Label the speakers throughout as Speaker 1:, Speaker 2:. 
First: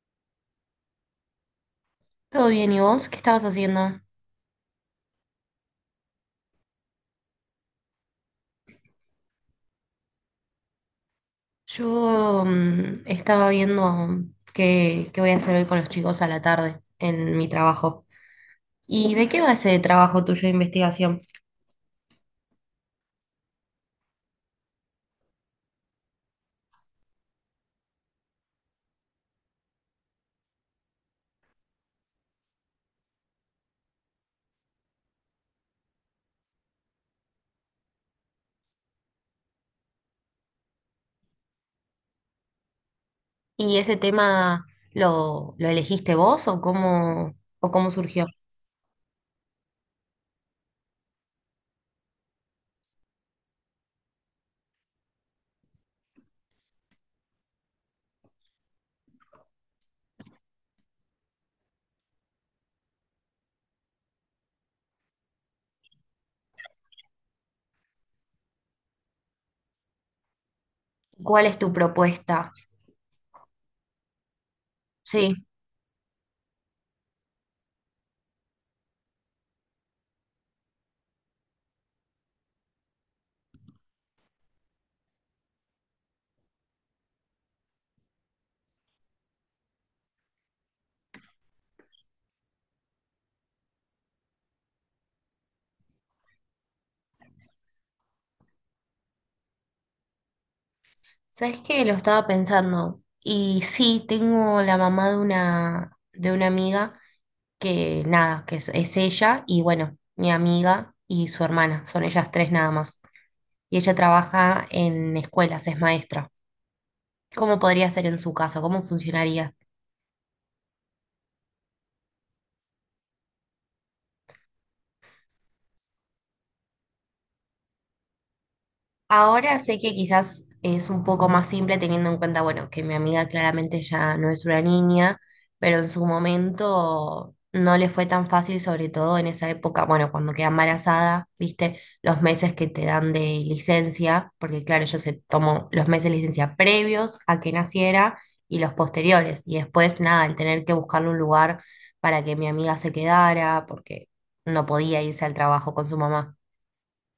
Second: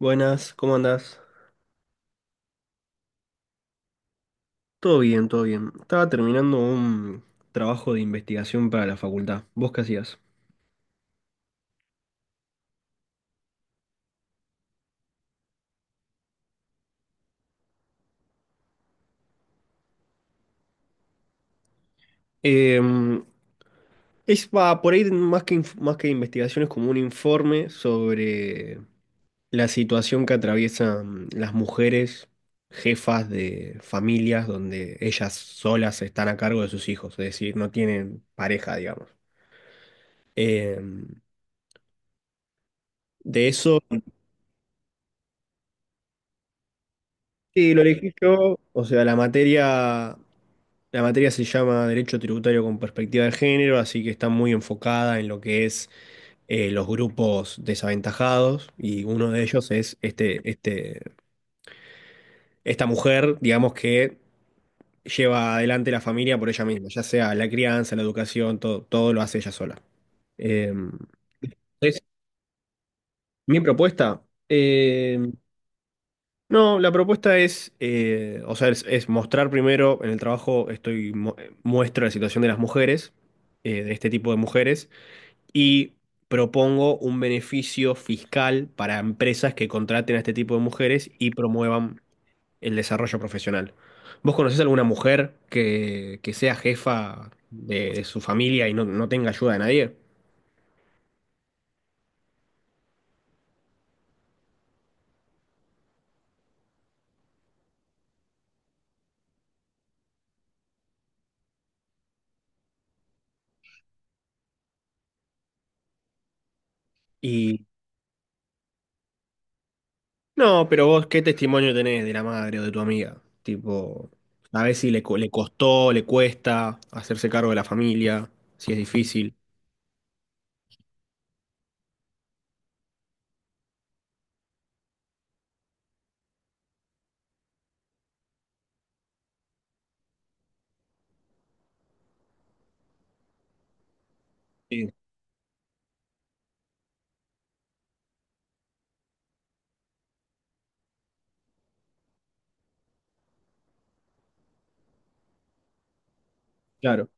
Speaker 1: Buenas, ¿cómo andás?
Speaker 2: Todo bien, ¿y vos? ¿Qué estabas haciendo?
Speaker 1: Todo bien, todo bien. Estaba terminando un trabajo de investigación para la facultad. ¿Vos qué hacías?
Speaker 2: Yo estaba viendo qué voy a hacer hoy con los chicos a la tarde en mi trabajo. ¿Y de qué va ese trabajo tuyo de investigación?
Speaker 1: Em, es va, por ahí más que más que investigación es como un informe sobre la situación que atraviesan las mujeres jefas de familias donde ellas solas están a cargo de sus hijos, es decir, no tienen pareja, digamos. Em, de
Speaker 2: ¿Y
Speaker 1: eso.
Speaker 2: ese tema lo elegiste vos o
Speaker 1: Sí, lo
Speaker 2: cómo
Speaker 1: elegí
Speaker 2: surgió?
Speaker 1: yo. O sea, la materia se llama Derecho Tributario con Perspectiva de Género, así que está muy enfocada en lo que es los grupos desaventajados y uno de ellos es esta mujer, digamos, que lleva adelante la familia por ella misma, ya sea la crianza, la educación, todo, todo lo hace ella sola. Eh,
Speaker 2: ¿Cuál es tu
Speaker 1: entonces,
Speaker 2: propuesta?
Speaker 1: mi propuesta, em,
Speaker 2: Sí,
Speaker 1: no, la propuesta es, o sea, es mostrar primero en el trabajo, muestro la situación de las mujeres, de este tipo de mujeres, y propongo un beneficio fiscal para empresas que contraten a este tipo de mujeres y promuevan el desarrollo profesional. ¿Vos conocés alguna mujer que sea jefa de su familia y no tenga ayuda de nadie?
Speaker 2: sabes que lo estaba pensando. Y sí, tengo la mamá de de una amiga que nada, es ella y bueno, mi amiga y su hermana, son ellas tres nada más. Y ella trabaja en escuelas, es maestra. ¿Cómo podría ser en su caso? ¿Cómo funcionaría?
Speaker 1: No, pero vos, ¿qué testimonio tenés de la madre o de tu amiga? Tipo, a ver si le, co- le costó, le cuesta hacerse cargo de la familia, si es difícil.
Speaker 2: Ahora sé que quizás es un poco más simple teniendo en cuenta, bueno, que mi amiga claramente ya no es una niña, pero en su momento no le fue tan fácil, sobre todo en esa época, bueno, cuando queda embarazada, viste, los meses que te dan de licencia, porque claro,
Speaker 1: Sí,
Speaker 2: ella se tomó los meses de licencia previos a que naciera y los posteriores, y después nada, el tener que buscarle un lugar para que mi amiga se quedara, porque no podía irse al trabajo con su mamá.
Speaker 1: claro.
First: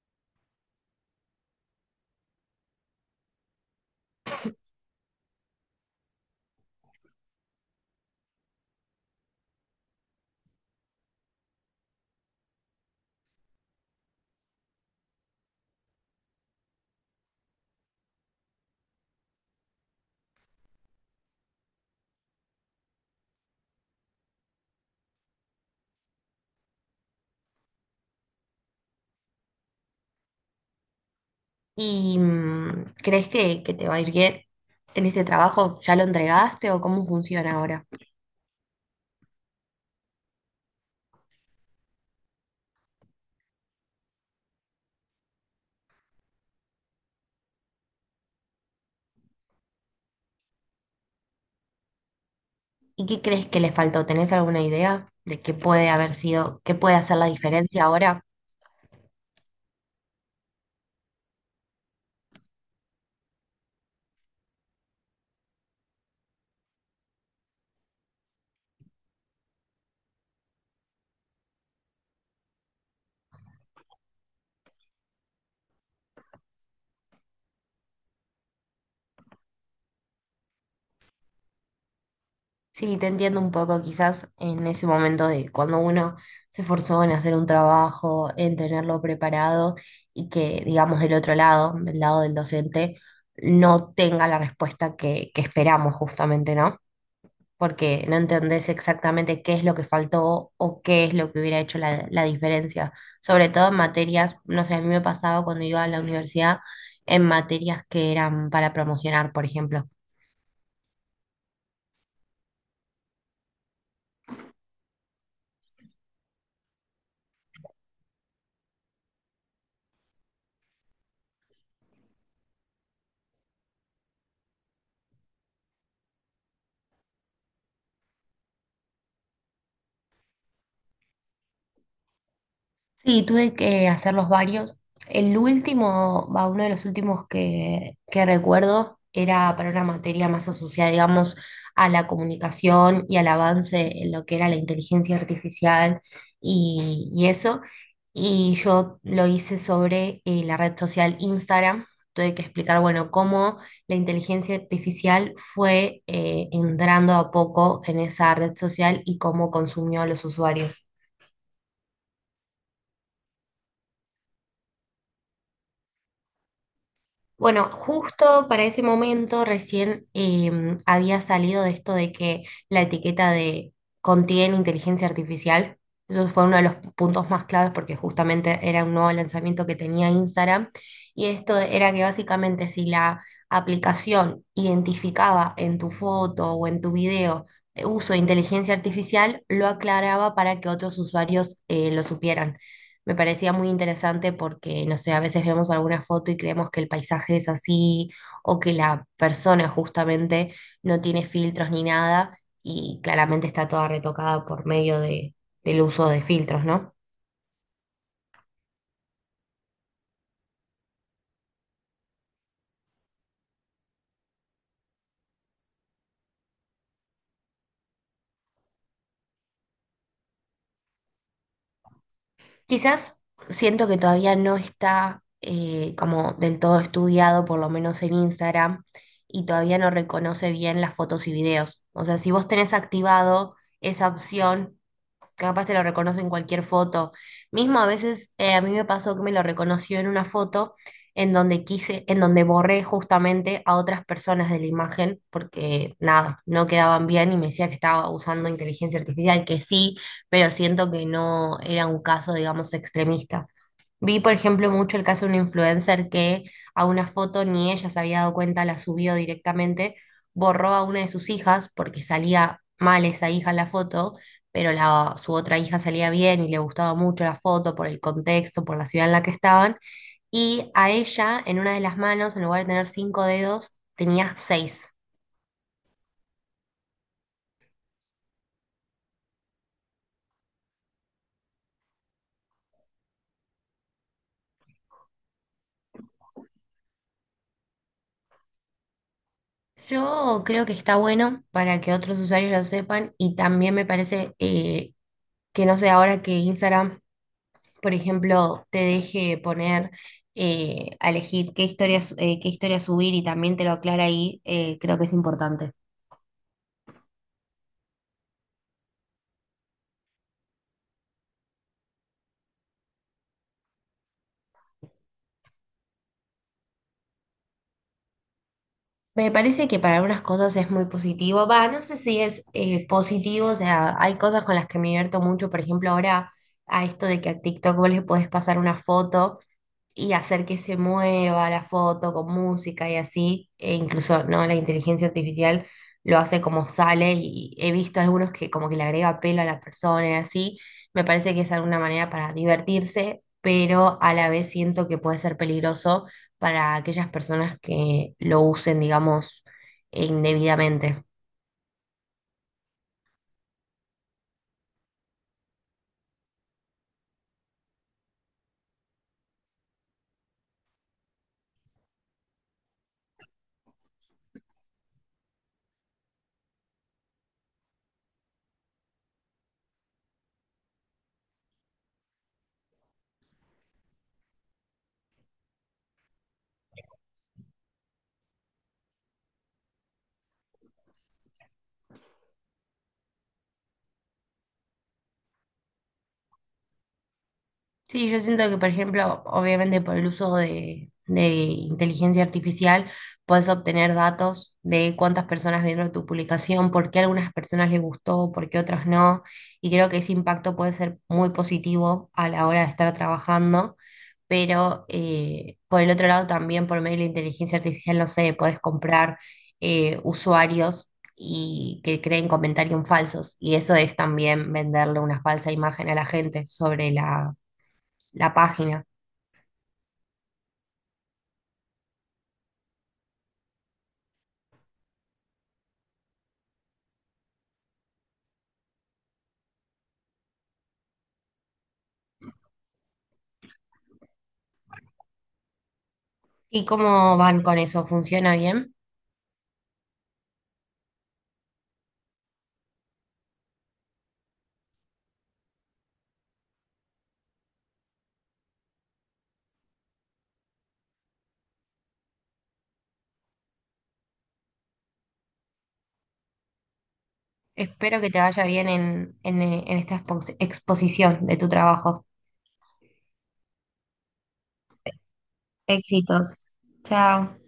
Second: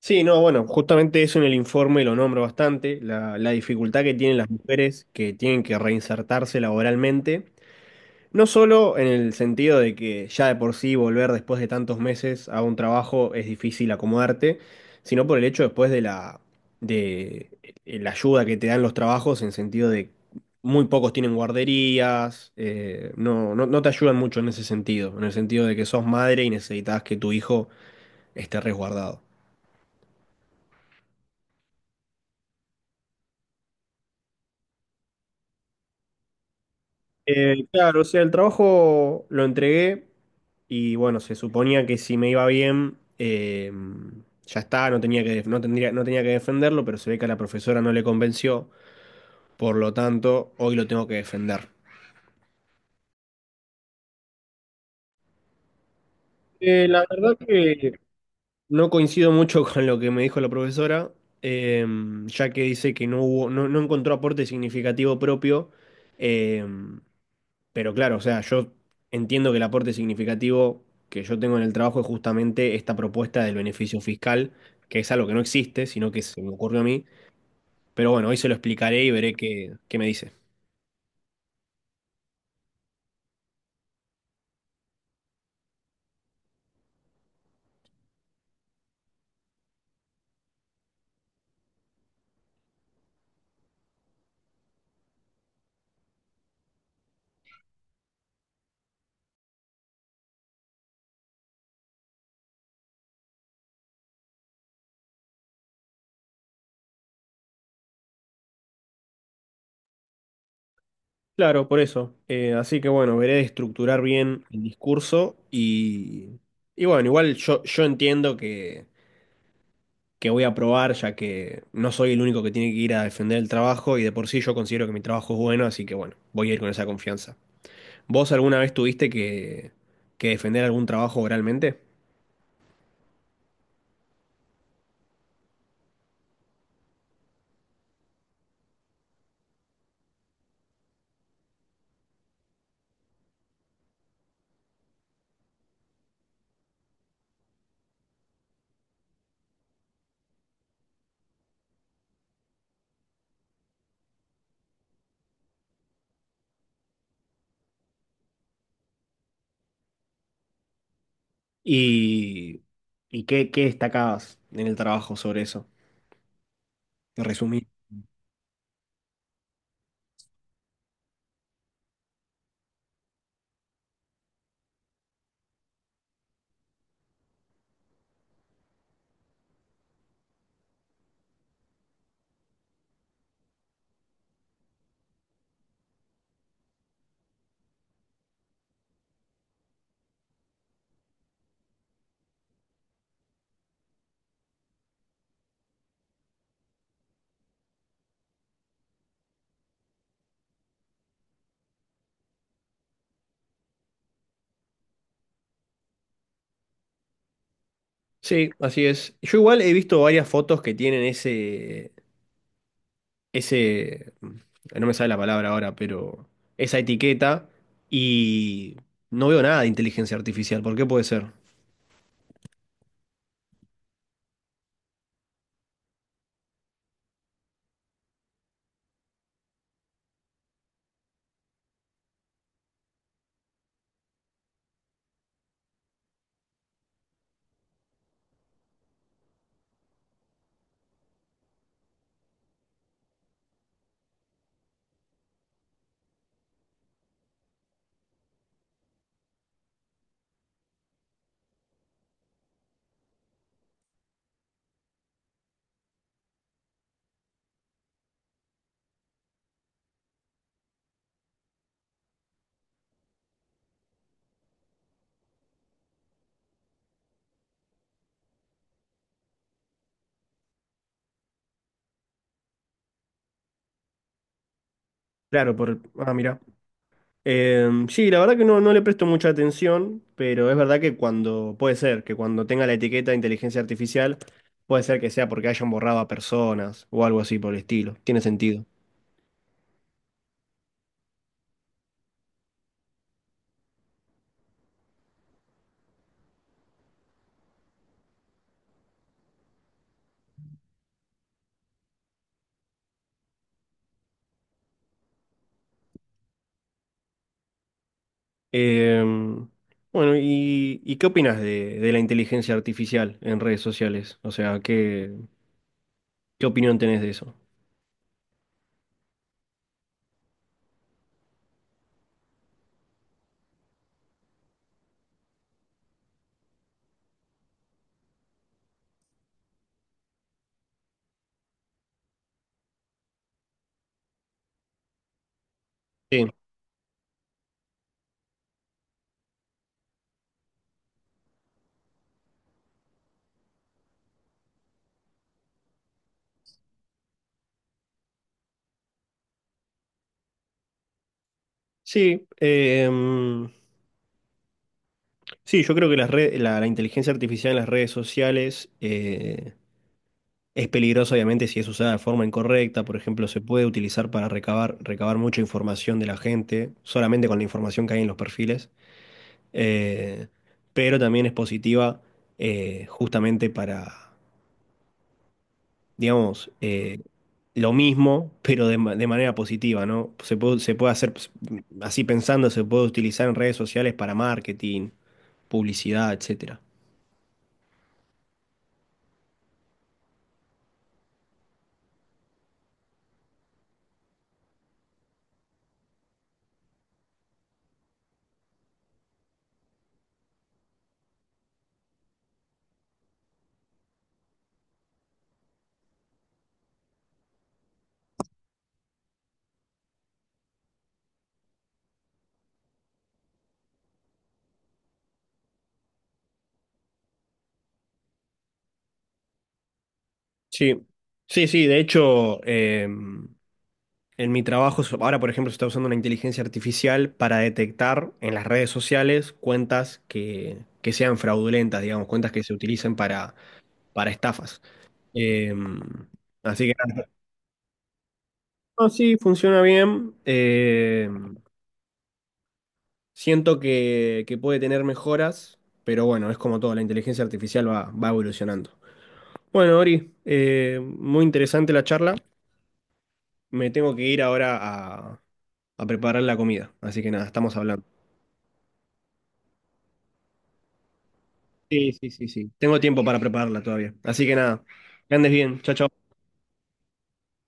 Speaker 1: Sí, no, bueno, justamente eso en el informe lo nombro bastante, la dificultad que tienen las mujeres que tienen que reinsertarse laboralmente. No solo en el sentido de que ya de por sí volver después de tantos meses a un trabajo es difícil acomodarte, sino por el hecho después de la ayuda que te dan los trabajos en sentido de muy pocos tienen guarderías, no te ayudan mucho en ese sentido, en el sentido de que sos madre y necesitas que tu hijo esté resguardado.
Speaker 2: ¿Y crees que te va a ir bien en este trabajo? ¿Ya lo entregaste o cómo funciona ahora?
Speaker 1: Claro, o sea, el trabajo lo entregué y bueno, se suponía que si me iba bien, ya está, no tenía que defenderlo, pero se ve que a la profesora no le convenció, por lo tanto, hoy lo tengo que defender.
Speaker 2: ¿Y qué crees que le faltó? ¿Tenés alguna idea de qué puede haber sido, qué puede
Speaker 1: La
Speaker 2: hacer la
Speaker 1: verdad
Speaker 2: diferencia
Speaker 1: que
Speaker 2: ahora?
Speaker 1: no coincido mucho con lo que me dijo la profesora, eh, ya que dice que no hubo, no, no encontró aporte significativo propio. eh, Pero claro, o sea, yo entiendo que el aporte significativo que yo tengo en el trabajo es justamente esta propuesta del beneficio fiscal, que es algo que no existe, sino que se me ocurrió a mí. Pero bueno, hoy se lo explicaré y veré qué me dice.
Speaker 2: Sí, te entiendo un poco quizás en ese momento de cuando uno se esforzó en hacer un trabajo, en tenerlo preparado y que, digamos, del otro lado del docente, no tenga la respuesta que esperamos justamente, ¿no? Porque no entendés exactamente qué es lo que faltó o qué es lo que hubiera hecho la diferencia. Sobre todo en materias, no sé, a mí me pasaba cuando iba a la universidad en materias que eran para promocionar, por ejemplo.
Speaker 1: Claro, por eso. Así que bueno, veré de estructurar bien el discurso y bueno, yo entiendo que voy a aprobar, ya que no soy el único que tiene que ir a defender el trabajo y de por sí yo considero que mi trabajo es bueno, así que bueno, voy a ir con esa confianza. ¿Vos alguna vez tuviste que defender algún trabajo oralmente?
Speaker 2: Sí, tuve que hacerlos varios. El último, va, uno de los últimos que recuerdo era para una materia más asociada, digamos, a la comunicación y al avance en lo que era la inteligencia artificial y eso. Y yo lo hice sobre la red social Instagram. Tuve que explicar, bueno, cómo la inteligencia artificial fue entrando a poco en esa red social y cómo consumió a los usuarios.
Speaker 1: ¿Y, y qué destacabas en el trabajo sobre eso? Te resumí.
Speaker 2: Bueno, justo para ese momento recién había salido de esto de que la etiqueta de contiene inteligencia artificial. Eso fue uno de los puntos más claves porque justamente era un nuevo lanzamiento que tenía Instagram. Y esto era que básicamente si la aplicación identificaba en tu foto o en tu video uso de inteligencia artificial, lo aclaraba para que otros usuarios lo supieran. Me parecía muy interesante porque, no sé, a veces vemos alguna foto y creemos que el paisaje es así o que la persona justamente no tiene filtros ni nada y claramente está toda retocada por medio del uso de filtros, ¿no?
Speaker 1: Sí, así es. Yo igual he visto varias fotos que tienen ese no me sale la palabra ahora, pero esa etiqueta y no veo nada de inteligencia artificial. ¿Por qué puede ser?
Speaker 2: Quizás siento que todavía no está como del todo estudiado, por lo menos en Instagram, y todavía no reconoce bien las fotos y videos. O sea, si vos tenés activado esa opción capaz te lo reconoce en cualquier foto. Mismo a veces a mí me pasó que me lo reconoció en una foto en donde quise, en donde borré justamente a otras personas de la imagen porque nada, no quedaban bien y me decía que estaba usando inteligencia artificial, que sí, pero siento que no era un caso, digamos, extremista. Vi, por ejemplo, mucho el caso de una influencer que a una foto ni ella se había dado cuenta, la subió directamente, borró a una de sus hijas porque salía mal esa hija en la foto, pero su otra hija salía bien y le gustaba mucho la foto por el contexto, por la ciudad en la que estaban. Y a ella, en una de las manos, en lugar de tener 5 dedos, tenía 6.
Speaker 1: Claro, por... Ah, mira. Sí, la verdad que no le presto mucha atención, pero es verdad que cuando, puede ser, que cuando tenga la etiqueta de inteligencia artificial, puede ser que sea porque hayan borrado a personas o algo así por el estilo. Tiene sentido.
Speaker 2: Yo creo que está bueno para que otros usuarios lo sepan y también me parece que no sé, ahora que Instagram por ejemplo, te deje poner a elegir qué historias qué historia subir y también te lo aclara ahí, creo que es importante.
Speaker 1: Em, bueno, y qué opinas de la inteligencia artificial en redes sociales? O sea, ¿qué, qué opinión tenés de eso?
Speaker 2: Me parece que para algunas cosas es muy positivo. Va, no sé si es positivo, o sea, hay cosas con las que me divierto mucho, por ejemplo, ahora a esto de que a TikTok vos le podés pasar una foto y hacer que se mueva la foto con música y así, e incluso no la inteligencia artificial lo
Speaker 1: Sí,
Speaker 2: hace como sale y he visto algunos que como que le agrega pelo a las personas y así, me parece que es alguna manera para divertirse, pero a la vez siento que puede ser peligroso para aquellas personas que lo usen, digamos, indebidamente.
Speaker 1: sí, sí, yo creo que la inteligencia artificial en las redes sociales, es peligroso, obviamente, si es usada de forma incorrecta. Por ejemplo, se puede utilizar para recabar mucha información de la gente, solamente con la información que hay en los perfiles. Eh, pero también es positiva justamente para, digamos, lo mismo, pero de manera positiva, ¿no? Se puede hacer, pues, así pensando, se puede utilizar en redes sociales para marketing, publicidad, etcétera.
Speaker 2: Sí, yo siento que, por ejemplo, obviamente por el uso de inteligencia artificial, puedes obtener datos de cuántas personas vieron tu publicación, por qué a algunas personas les gustó, por qué otras no. Y creo que ese impacto puede ser muy positivo a la hora de estar trabajando. Pero por el otro lado, también por medio de la inteligencia artificial, no sé, puedes comprar usuarios y que creen comentarios falsos. Y eso es también venderle una falsa imagen a la gente sobre la página.
Speaker 1: Sí, sí, sí, de hecho. En mi trabajo, ahora por ejemplo, se está usando una inteligencia artificial para detectar en las redes sociales cuentas que sean fraudulentas, digamos, cuentas que se utilicen para estafas. Eh,
Speaker 2: ¿Y
Speaker 1: Así que nada.
Speaker 2: cómo van con eso? ¿Funciona bien?
Speaker 1: No, sí, funciona bien. Siento que puede tener mejoras, pero bueno, es como todo, la inteligencia artificial va evolucionando. Bueno, Ori, muy interesante la charla. Me tengo que ir ahora a preparar la comida, así que nada, estamos hablando.
Speaker 2: Espero que te vaya bien en esta exposición de tu
Speaker 1: Sí,
Speaker 2: trabajo.
Speaker 1: sí, sí, sí. Tengo tiempo para prepararla todavía. Así que nada, que andes bien. Chao, chao.
Speaker 2: Éxitos. Chao.